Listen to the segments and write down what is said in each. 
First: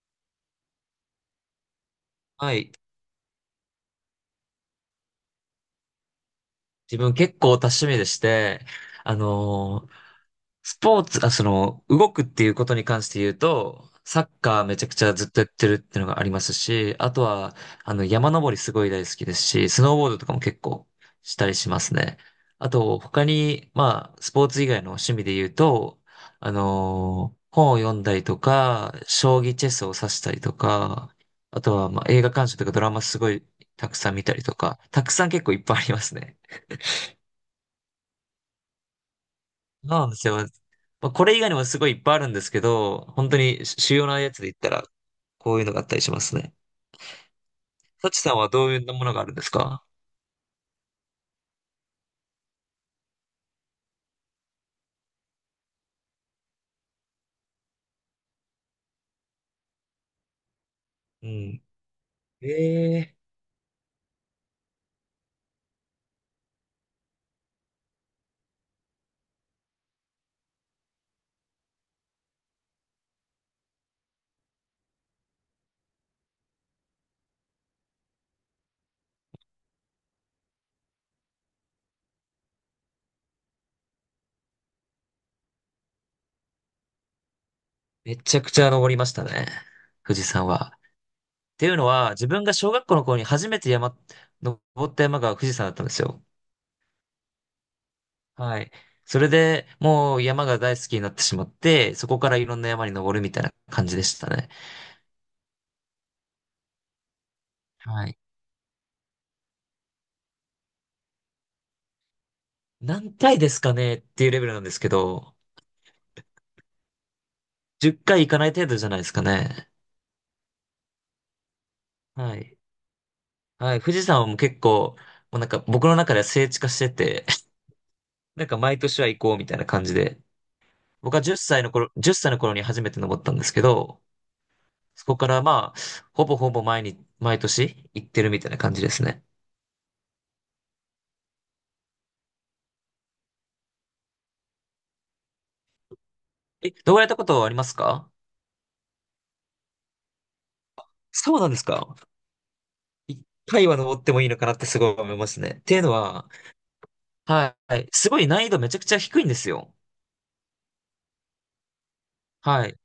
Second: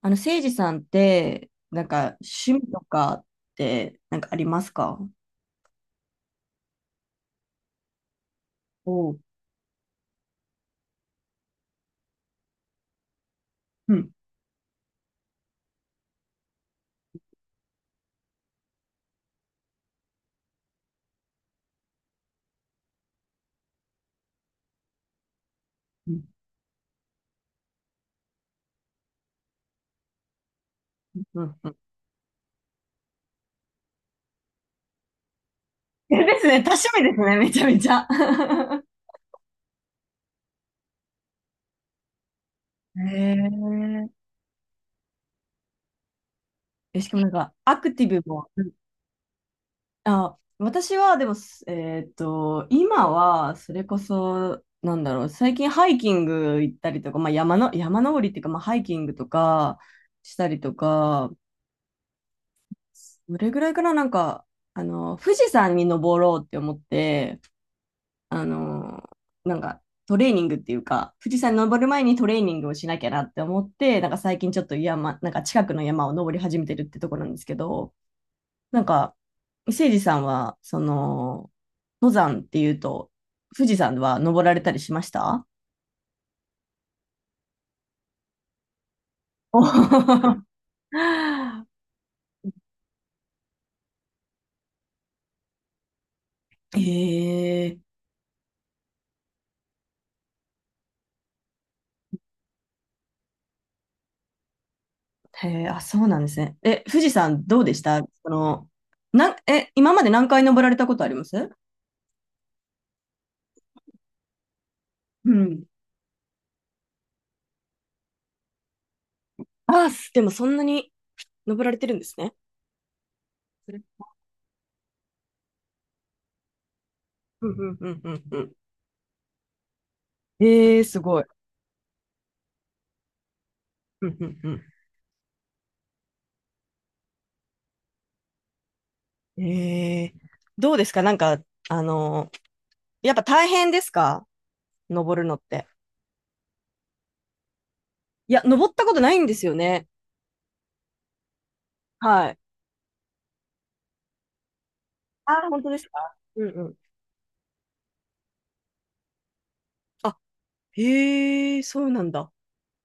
せいじさんって、なんか、は趣味い。とかって、なんかありますか？自分結構多趣味でして、おあう。のースポーツ、あ、動くっていうことに関して言うと、うん。サッカーめちゃくちゃずっとやってるっていうのがありますし、あとは、山登りすごい大好きですし、スノーボードとかも結構したりしますね。あと、他に、まあ、スポーツ以外の趣味で言うと、うん。本を読んだりとか、将棋チェスを指したりとか、うん。あ うとん。は、まあ、映画鑑賞とかドラマすごいたくさん見たりとか、たくさん結構いっぱいありますね。ですね。多趣味ですね。めちゃめちゃ。そうなんですよ。まあ、これ以外にもすごいいっぱいあるんですけへど、本当に主要なえ。やつで言ったら、こういうのがあったりしますね。しかもなんか、アクティサチブさんも。はうどん。ういうものがあるんですか？あ、私は、でも、すえっと、今は、それこそ、なんだろう、最近ハイキング行ったりとか、まあ、山登りっていうか、まあ、ハイキングとか、したりとか、うん。ええ、どれぐらいかな、なんか、富士山に登ろうって思って、あの、なんかトレーニングっていうか、富士山に登る前にトレーニングをしなきゃなって思って、なんか最近ちょっとなんか近くの山を登り始めてるってところなんですけど、なんか、誠司さんは、その、登山っていうと、富士山は登られたりしました？めちゃくちゃ登りましたね。富士お。山は。っていうのは、自分が小学校の頃に初めて山、登った山が富士山だったんですよ。えー。 へえ、はい。それでもう山が大好きになってしまって、そこからいろんな山に登るみたいな感じでしたね。へえ。あ、そうなんですね。え、富士山どうでした？はい。その、え、今まで何回登られたことあります？何回ですかねっていうレベルなんですけうど、ん。10回行かない程度じゃないですかね。ああ、でもそんなに登られてるんですね。はい。そはい。れ。富士山はもう結構、もうなんか僕の中では聖地化してて、うん うんうんうんなんうか毎年は行こうみたいな感じで。ん。えー、す僕ごはい。10歳の頃、1歳の頃に初めて登ったんですけど、うんうんうそこからまあ、ほぼほぼ毎日、毎年行ってるみたいな感じですね。ん。えー、どうですか？なんか、あのーやっぱ大変ですか？登るのって。え、登られたことはありますか？いや、登ったことないんですよね。そうなんですか？はい。一回は登ってもいいのかなってすごい思いますあー、ね。っ本当てでいうすのか？は、うんうん。はい。すごい難易度めちゃくちゃ低いんですよ。あ、へえ、そうなんだ。はい。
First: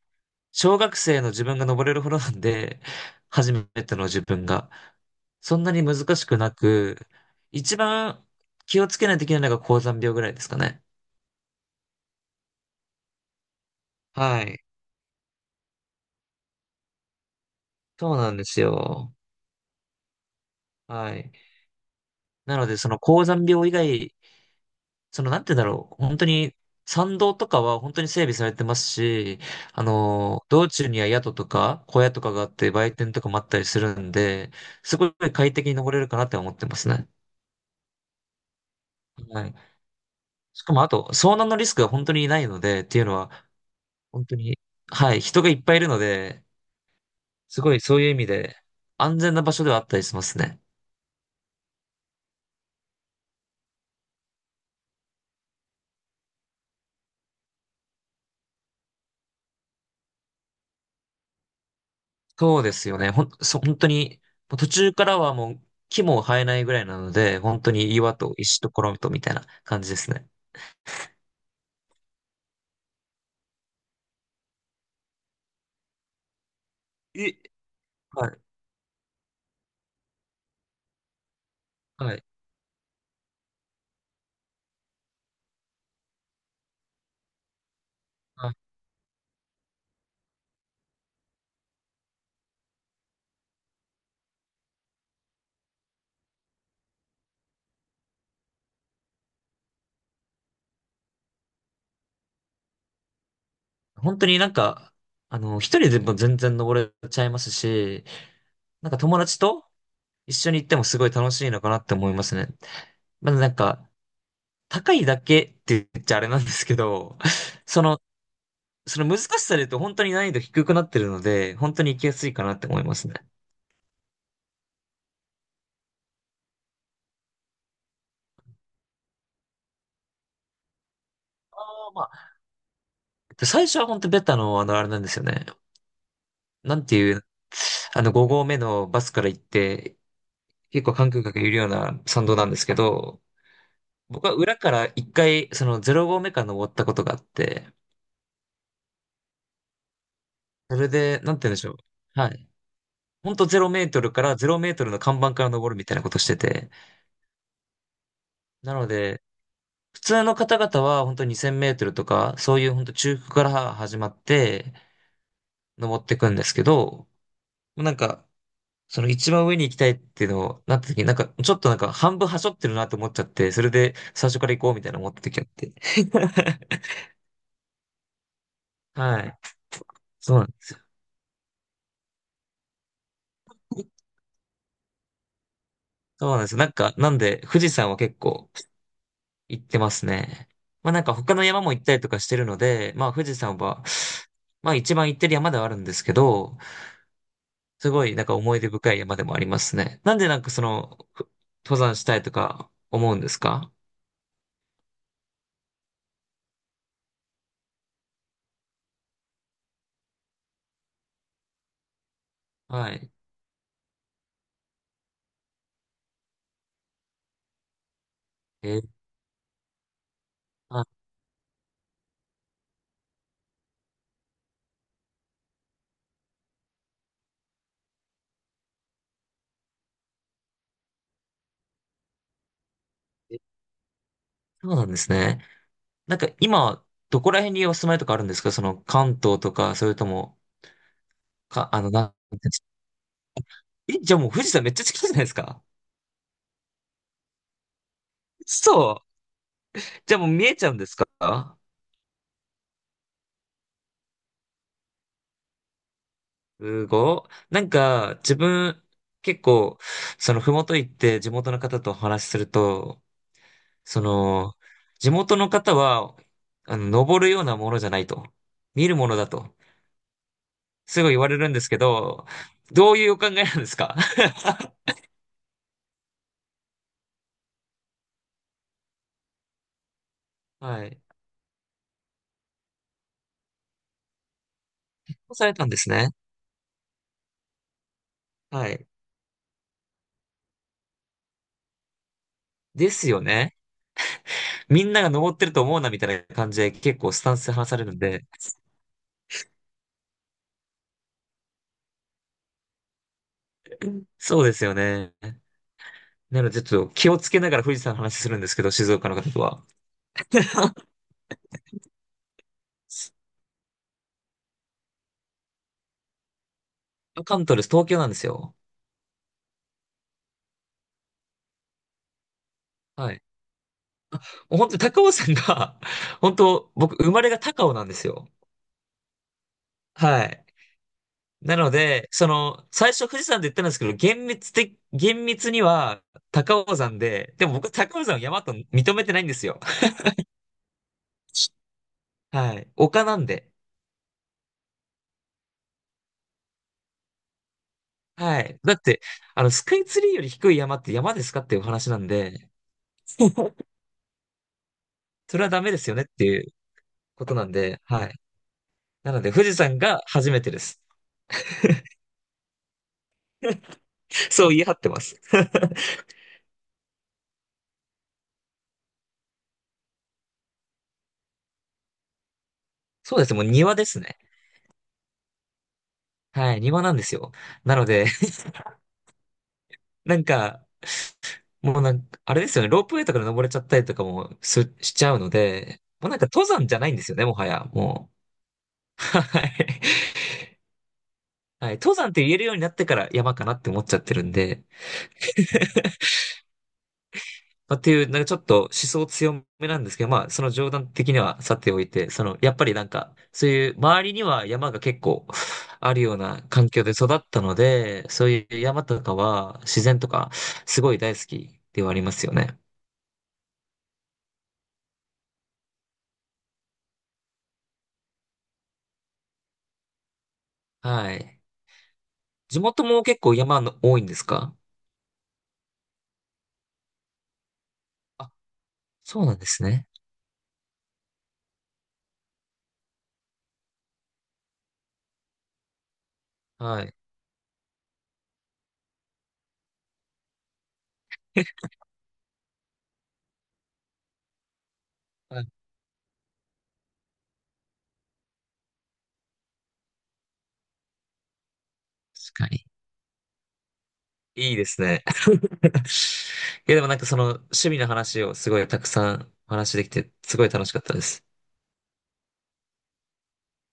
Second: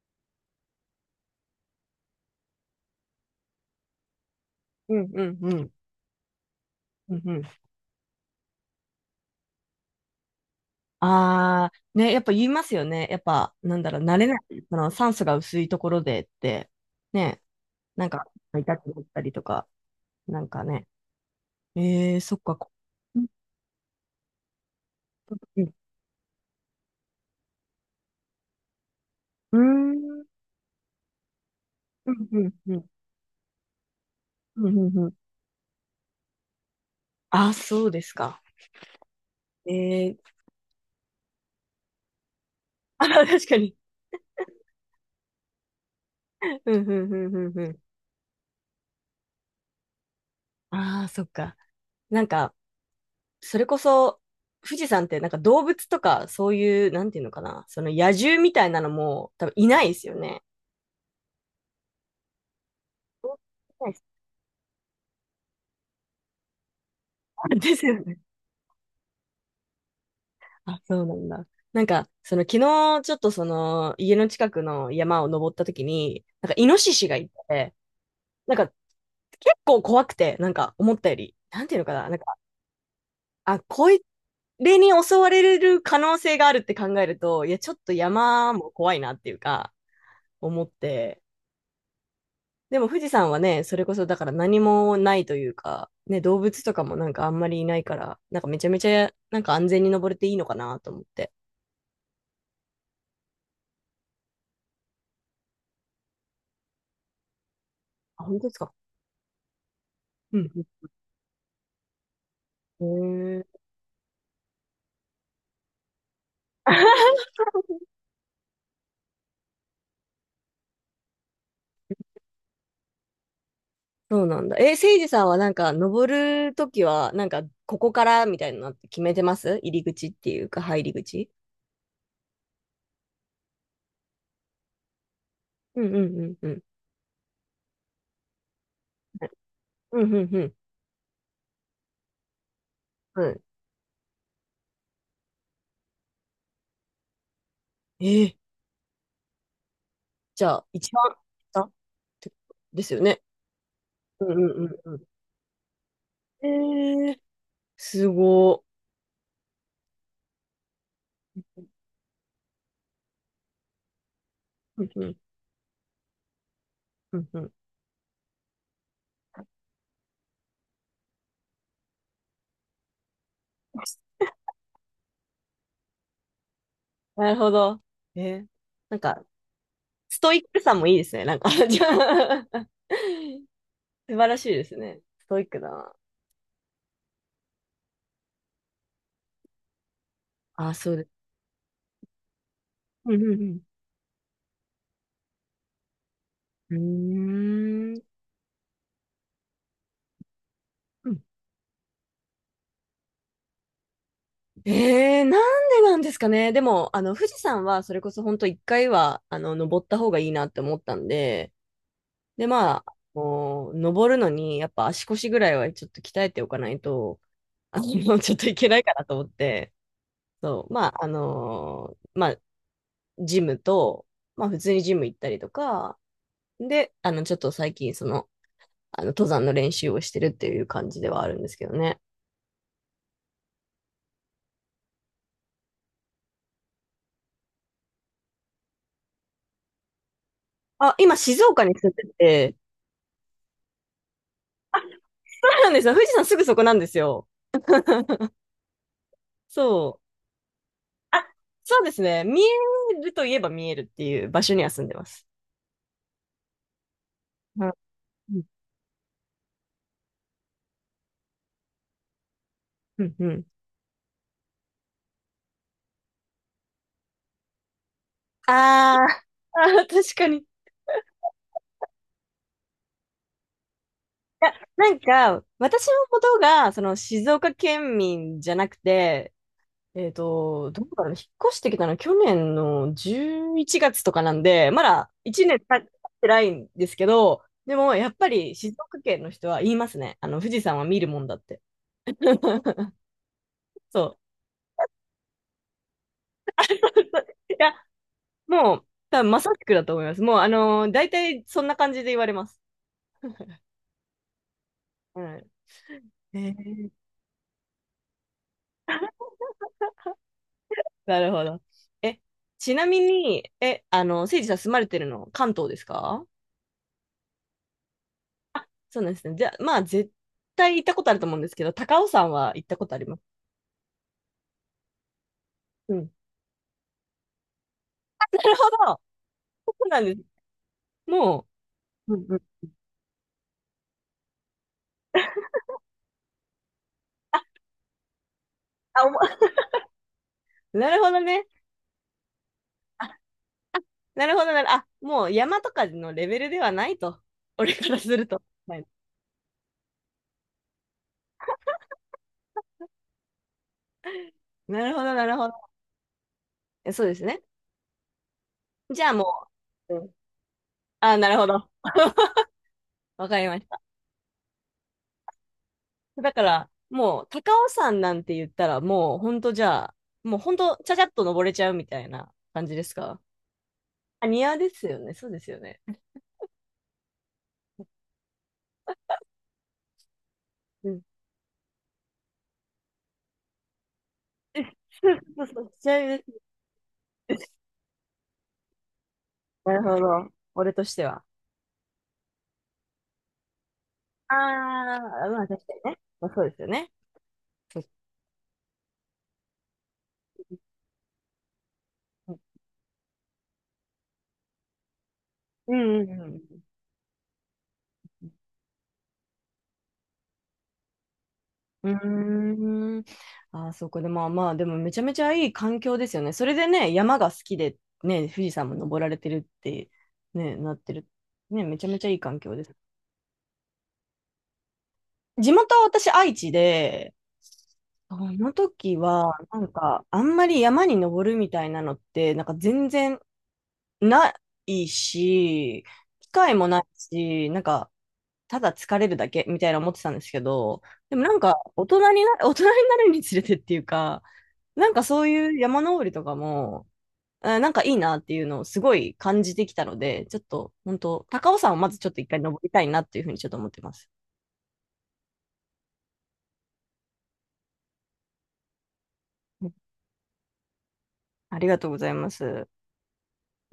小学生の自分が登れるほどなんで、初めての自分が。うんうんうそんなん。に難しくなく、うんうん。一番気をつけないといけないのが高山病ぐらいですかね。あー、ね、やっぱ言いますよね。やっぱ、なんだろう、慣れない、はい。その酸素が薄いところでって、ね、なんそうか、なんです痛くなっよ。たりとか、なんかね。はい。えー、そっか。なので、その高山病以外、なんて言うんだろう。本当に、山道とかは本当に整備されてますし、うーん、道中には宿とか小屋うとんかうがあっんて、うん、売店とかもあったりするんで、うんうすんごういん。快適に登れるかなって思ってますね。あ、そうですか。はい、えー、しかもあと、遭難のリスクが本当にないので、っ ていうあ、のは、確かに。本当に、はい、人がいっぱいいるので、うんうんうんうんすうごん。いそういう意味で、安全な場所ではあったりしますね。ああ、そっか。なんか、それこそ、富士山ってなんか動物とか、そういう、なんていうのかな、その野獣みたいなのも多分いないですよね。そうですよね。ほん、そ、本い当ないです。に、もう途中からはもう木も生えないぐらいなので、あ、本当ですによ岩ね。と石とコロンとみたいな感じですね。あ、そうなんだ。なんか、その昨日、ちょっとその、家の近くの山を登った時に、なんか、イノシシがいえ、て、はい、なんか、結構怖くて、なんか、思ったより、なんていうのかな、はなんい、か、あ、こいれに襲われる可能性があるって考えると、いや、ちょっとは山い。も怖いなっていうか、思って。でも富士山はね、それこそだから何もないというか、ね、動物とかもなんかあんまりいないから、なんかめちゃめちゃ、なんか安全に登れていいのかなと思って。本当になんか、一人でも全然登れちゃいますし、あ、本当ですか？なんか友達と一う緒にん。行ってもすごい楽しいのかなって思いますね。へまだー。 なんか、高いだけって言っちゃあれなんですけど、その、その難しさで言うと本当に難易度低くなってるので、本当に行きやすいかなって思いますね。そうなんだ。え、せいじさんはなんか登るときは、なんかここからみたいなのって決めてます？入り口っていうか、入り口？ああ、まあ、最初は本当ベタの、あれなんですよね。うんうんうんうん。なんていう、5合目のバスから行って、うんうんうん。結構観光客いるような参道なんですけうど、ん。僕は裏から一回、その0合目から登ったことがあって、え、じゃあ、それ一番で、なんて言うんで下しっょう。てはこい。とですよね。ほんと0メートルかうんうら0んメートうルんのう看板から登るみたいなことしてて、ん。えー、すごー。なので、普通の方々は本当2000メートルとか、そういう本当中腹から始まってうんうん登っていくんですけど、うんうん。なんか、その一番上に行きたいっていうのをなった時に、なんかちょっとなんか半分端折ってるなって思っちゃって、それで最初から行こうみたいな思った時あって。なるほど。えー、なんはか、い。ストそイうッなんでクさす。もいいですね。なんか。 じゃあ。 素晴らしいですね。ストイックだな。そうなんです。なんか、なんで富士山は結構行ってますね。あ、まそあうなでんす。か他の山も行ったりとかしてるので、まあうん富士う山んは、まあ一番行ってる山ではあるんですけど、うすん。うーん。ごい、なんか思い出深い山でもありますね。なんでなんかその、うん。登山したいとか思うんですか？えー、なんでなんですかね。でも、富士山は、それこそ本当一回は、登った方がいいなって思ったんで、で、まあ、はい。こう登るのに、やっぱ足腰ぐらいはちょっと鍛えておかないと、あの、ちょっといけえないーかなと思って、そう、あ、まあ、ジムと、まあ、普通にジム行ったりとか、で、ちょっと最近、その、登山の練習をしてるっていう感じではあるんですけどね。えそうなんですね。なんか今、どこら辺にお住まいとかあるんですか？その関東とか、それとも、あ、今、静岡か、にあ住の、んなでんて、え、じゃあもう富士山めっちゃ近いじゃないですそか。うなんですよ。富士山すぐそこなんですよ。そう。そじう。ゃあもう見えちゃうんですか？あ、そうですね。見えるといえば見えるっていう場所には住んでます。すごい。なうんん、か、自うん、分、結構、ふもと行って地元の方とお話しするうと、ん。うん。その、地元の方は、登るようなものじゃないと。見るあものだと。あ、あー、確かに。いすごい言われるんですけど、どういうお考えなんですか？ や、なんか、私のことが、その、静岡県民じゃなくて、はどこい。から引っ越してきたの去年の11月とかなんで、まだそうさ1れ年経たんでっすね。てないんですけど、でも、やっぱりは静い。岡県の人は言いますね。富士山は見るもんだって。で すよね。そう。みんなが登ってると思うなみたいな感じで結構ス タンスでい話や、されるんで。もう、多分まさしくだと思います。もう、大体そんな感じで言われます。そうですよね。うん。へなのでちょっえ。と気をつけながら富士山の話するんですけど、静岡の方とは。なるほど。え、ちなみに、え、あの、せいじさん住まれてるの関東ですか？関東です。東京なんですよ。あ、そうなんですね。じゃあ、まあ、絶対行ったことあると思うんですけど、高尾山は行ったことありはまい。す？もう本当に高尾山が、うん。本当僕生まれが高尾なんですあ、よ。なるほど。そうなんです。はい。もなので、う。うんうん。最初富士山で言ったんですけど、厳密には高尾山で、でも僕高尾山を山と認めあ、おても。 ないんです よ。なるほどね。はい。丘あ、なんで。なるほどなる。あ、もう山とかのレベルではないと。俺からするはと。い。だはっい。て、スカイツリーより低い山って山ですかっていうお話なんで、なるほど、なるそれほはダど。メですよねっていうえ、そうですことね。なんで、はい。じゃなあので、富も士山う。うがん。初めてです。あ、なるほど。わかりまし た。そう言い張ってます。だから、もう、高尾山なんて言ったら、もう、ほんとじゃあ、もうほんと、ちゃちゃっと登れちゃうみたいな感じですそか？うです。もう庭ですね。あ、庭ですよね。そうですよね。はい。庭なんですよ。なので、なんか、うん。もうなんか、あれですよね、ロープウェイとかで登れちゃったりとかもしちゃうのそうそう、で、ちなもうなんみかに、登山じゃないんですよね、もはや、もう。はい。なるほど。俺としては。はい、登山って言えるようになってから山かなって思っちゃってるんあで、あ、まあ確かにね。まあそうですよね。まあ、っていう、なんかちょっと思想強めなんですけど、まあ、その冗談的にはさておいて、やっぱりなんか、そういう周りには山が結構 うあるんよううんな環境で育ったので、そういう山とかは自然とかすごい大好きでうはありますよね。ん。うーん。ああ、そうか。でもまあまあ、でもめちゃめちゃいい環境ですよね。それでね、山が好きで、ね、富士山も登られてるって、ね、なってる。はい。ね、めちゃめちゃいい環境地です。元も結構山の多いんですか？地元は私愛知で、その時そうなは、んでなすんね。か、あんまり山に登るみたいなのって、なんか全然ないし、機会もないはい。し、なんか、ただ疲れるだけみたいな思ってたんですけど、でもなんか、大人にな、大人になるにつれてっていうか、なんかそうはい。いう山登りとかも、あ、なんかいいなっていうのをすごい感じてきたので、ちょっと、本当高尾山をまずちょっと一回確か登に。りたいなっていうふうにちょっと思ってます。いいですね。いや、でもなんかその趣味の話をすごいたくさんおう話ん。しできて、すごい楽しかったです。ありがとうございます。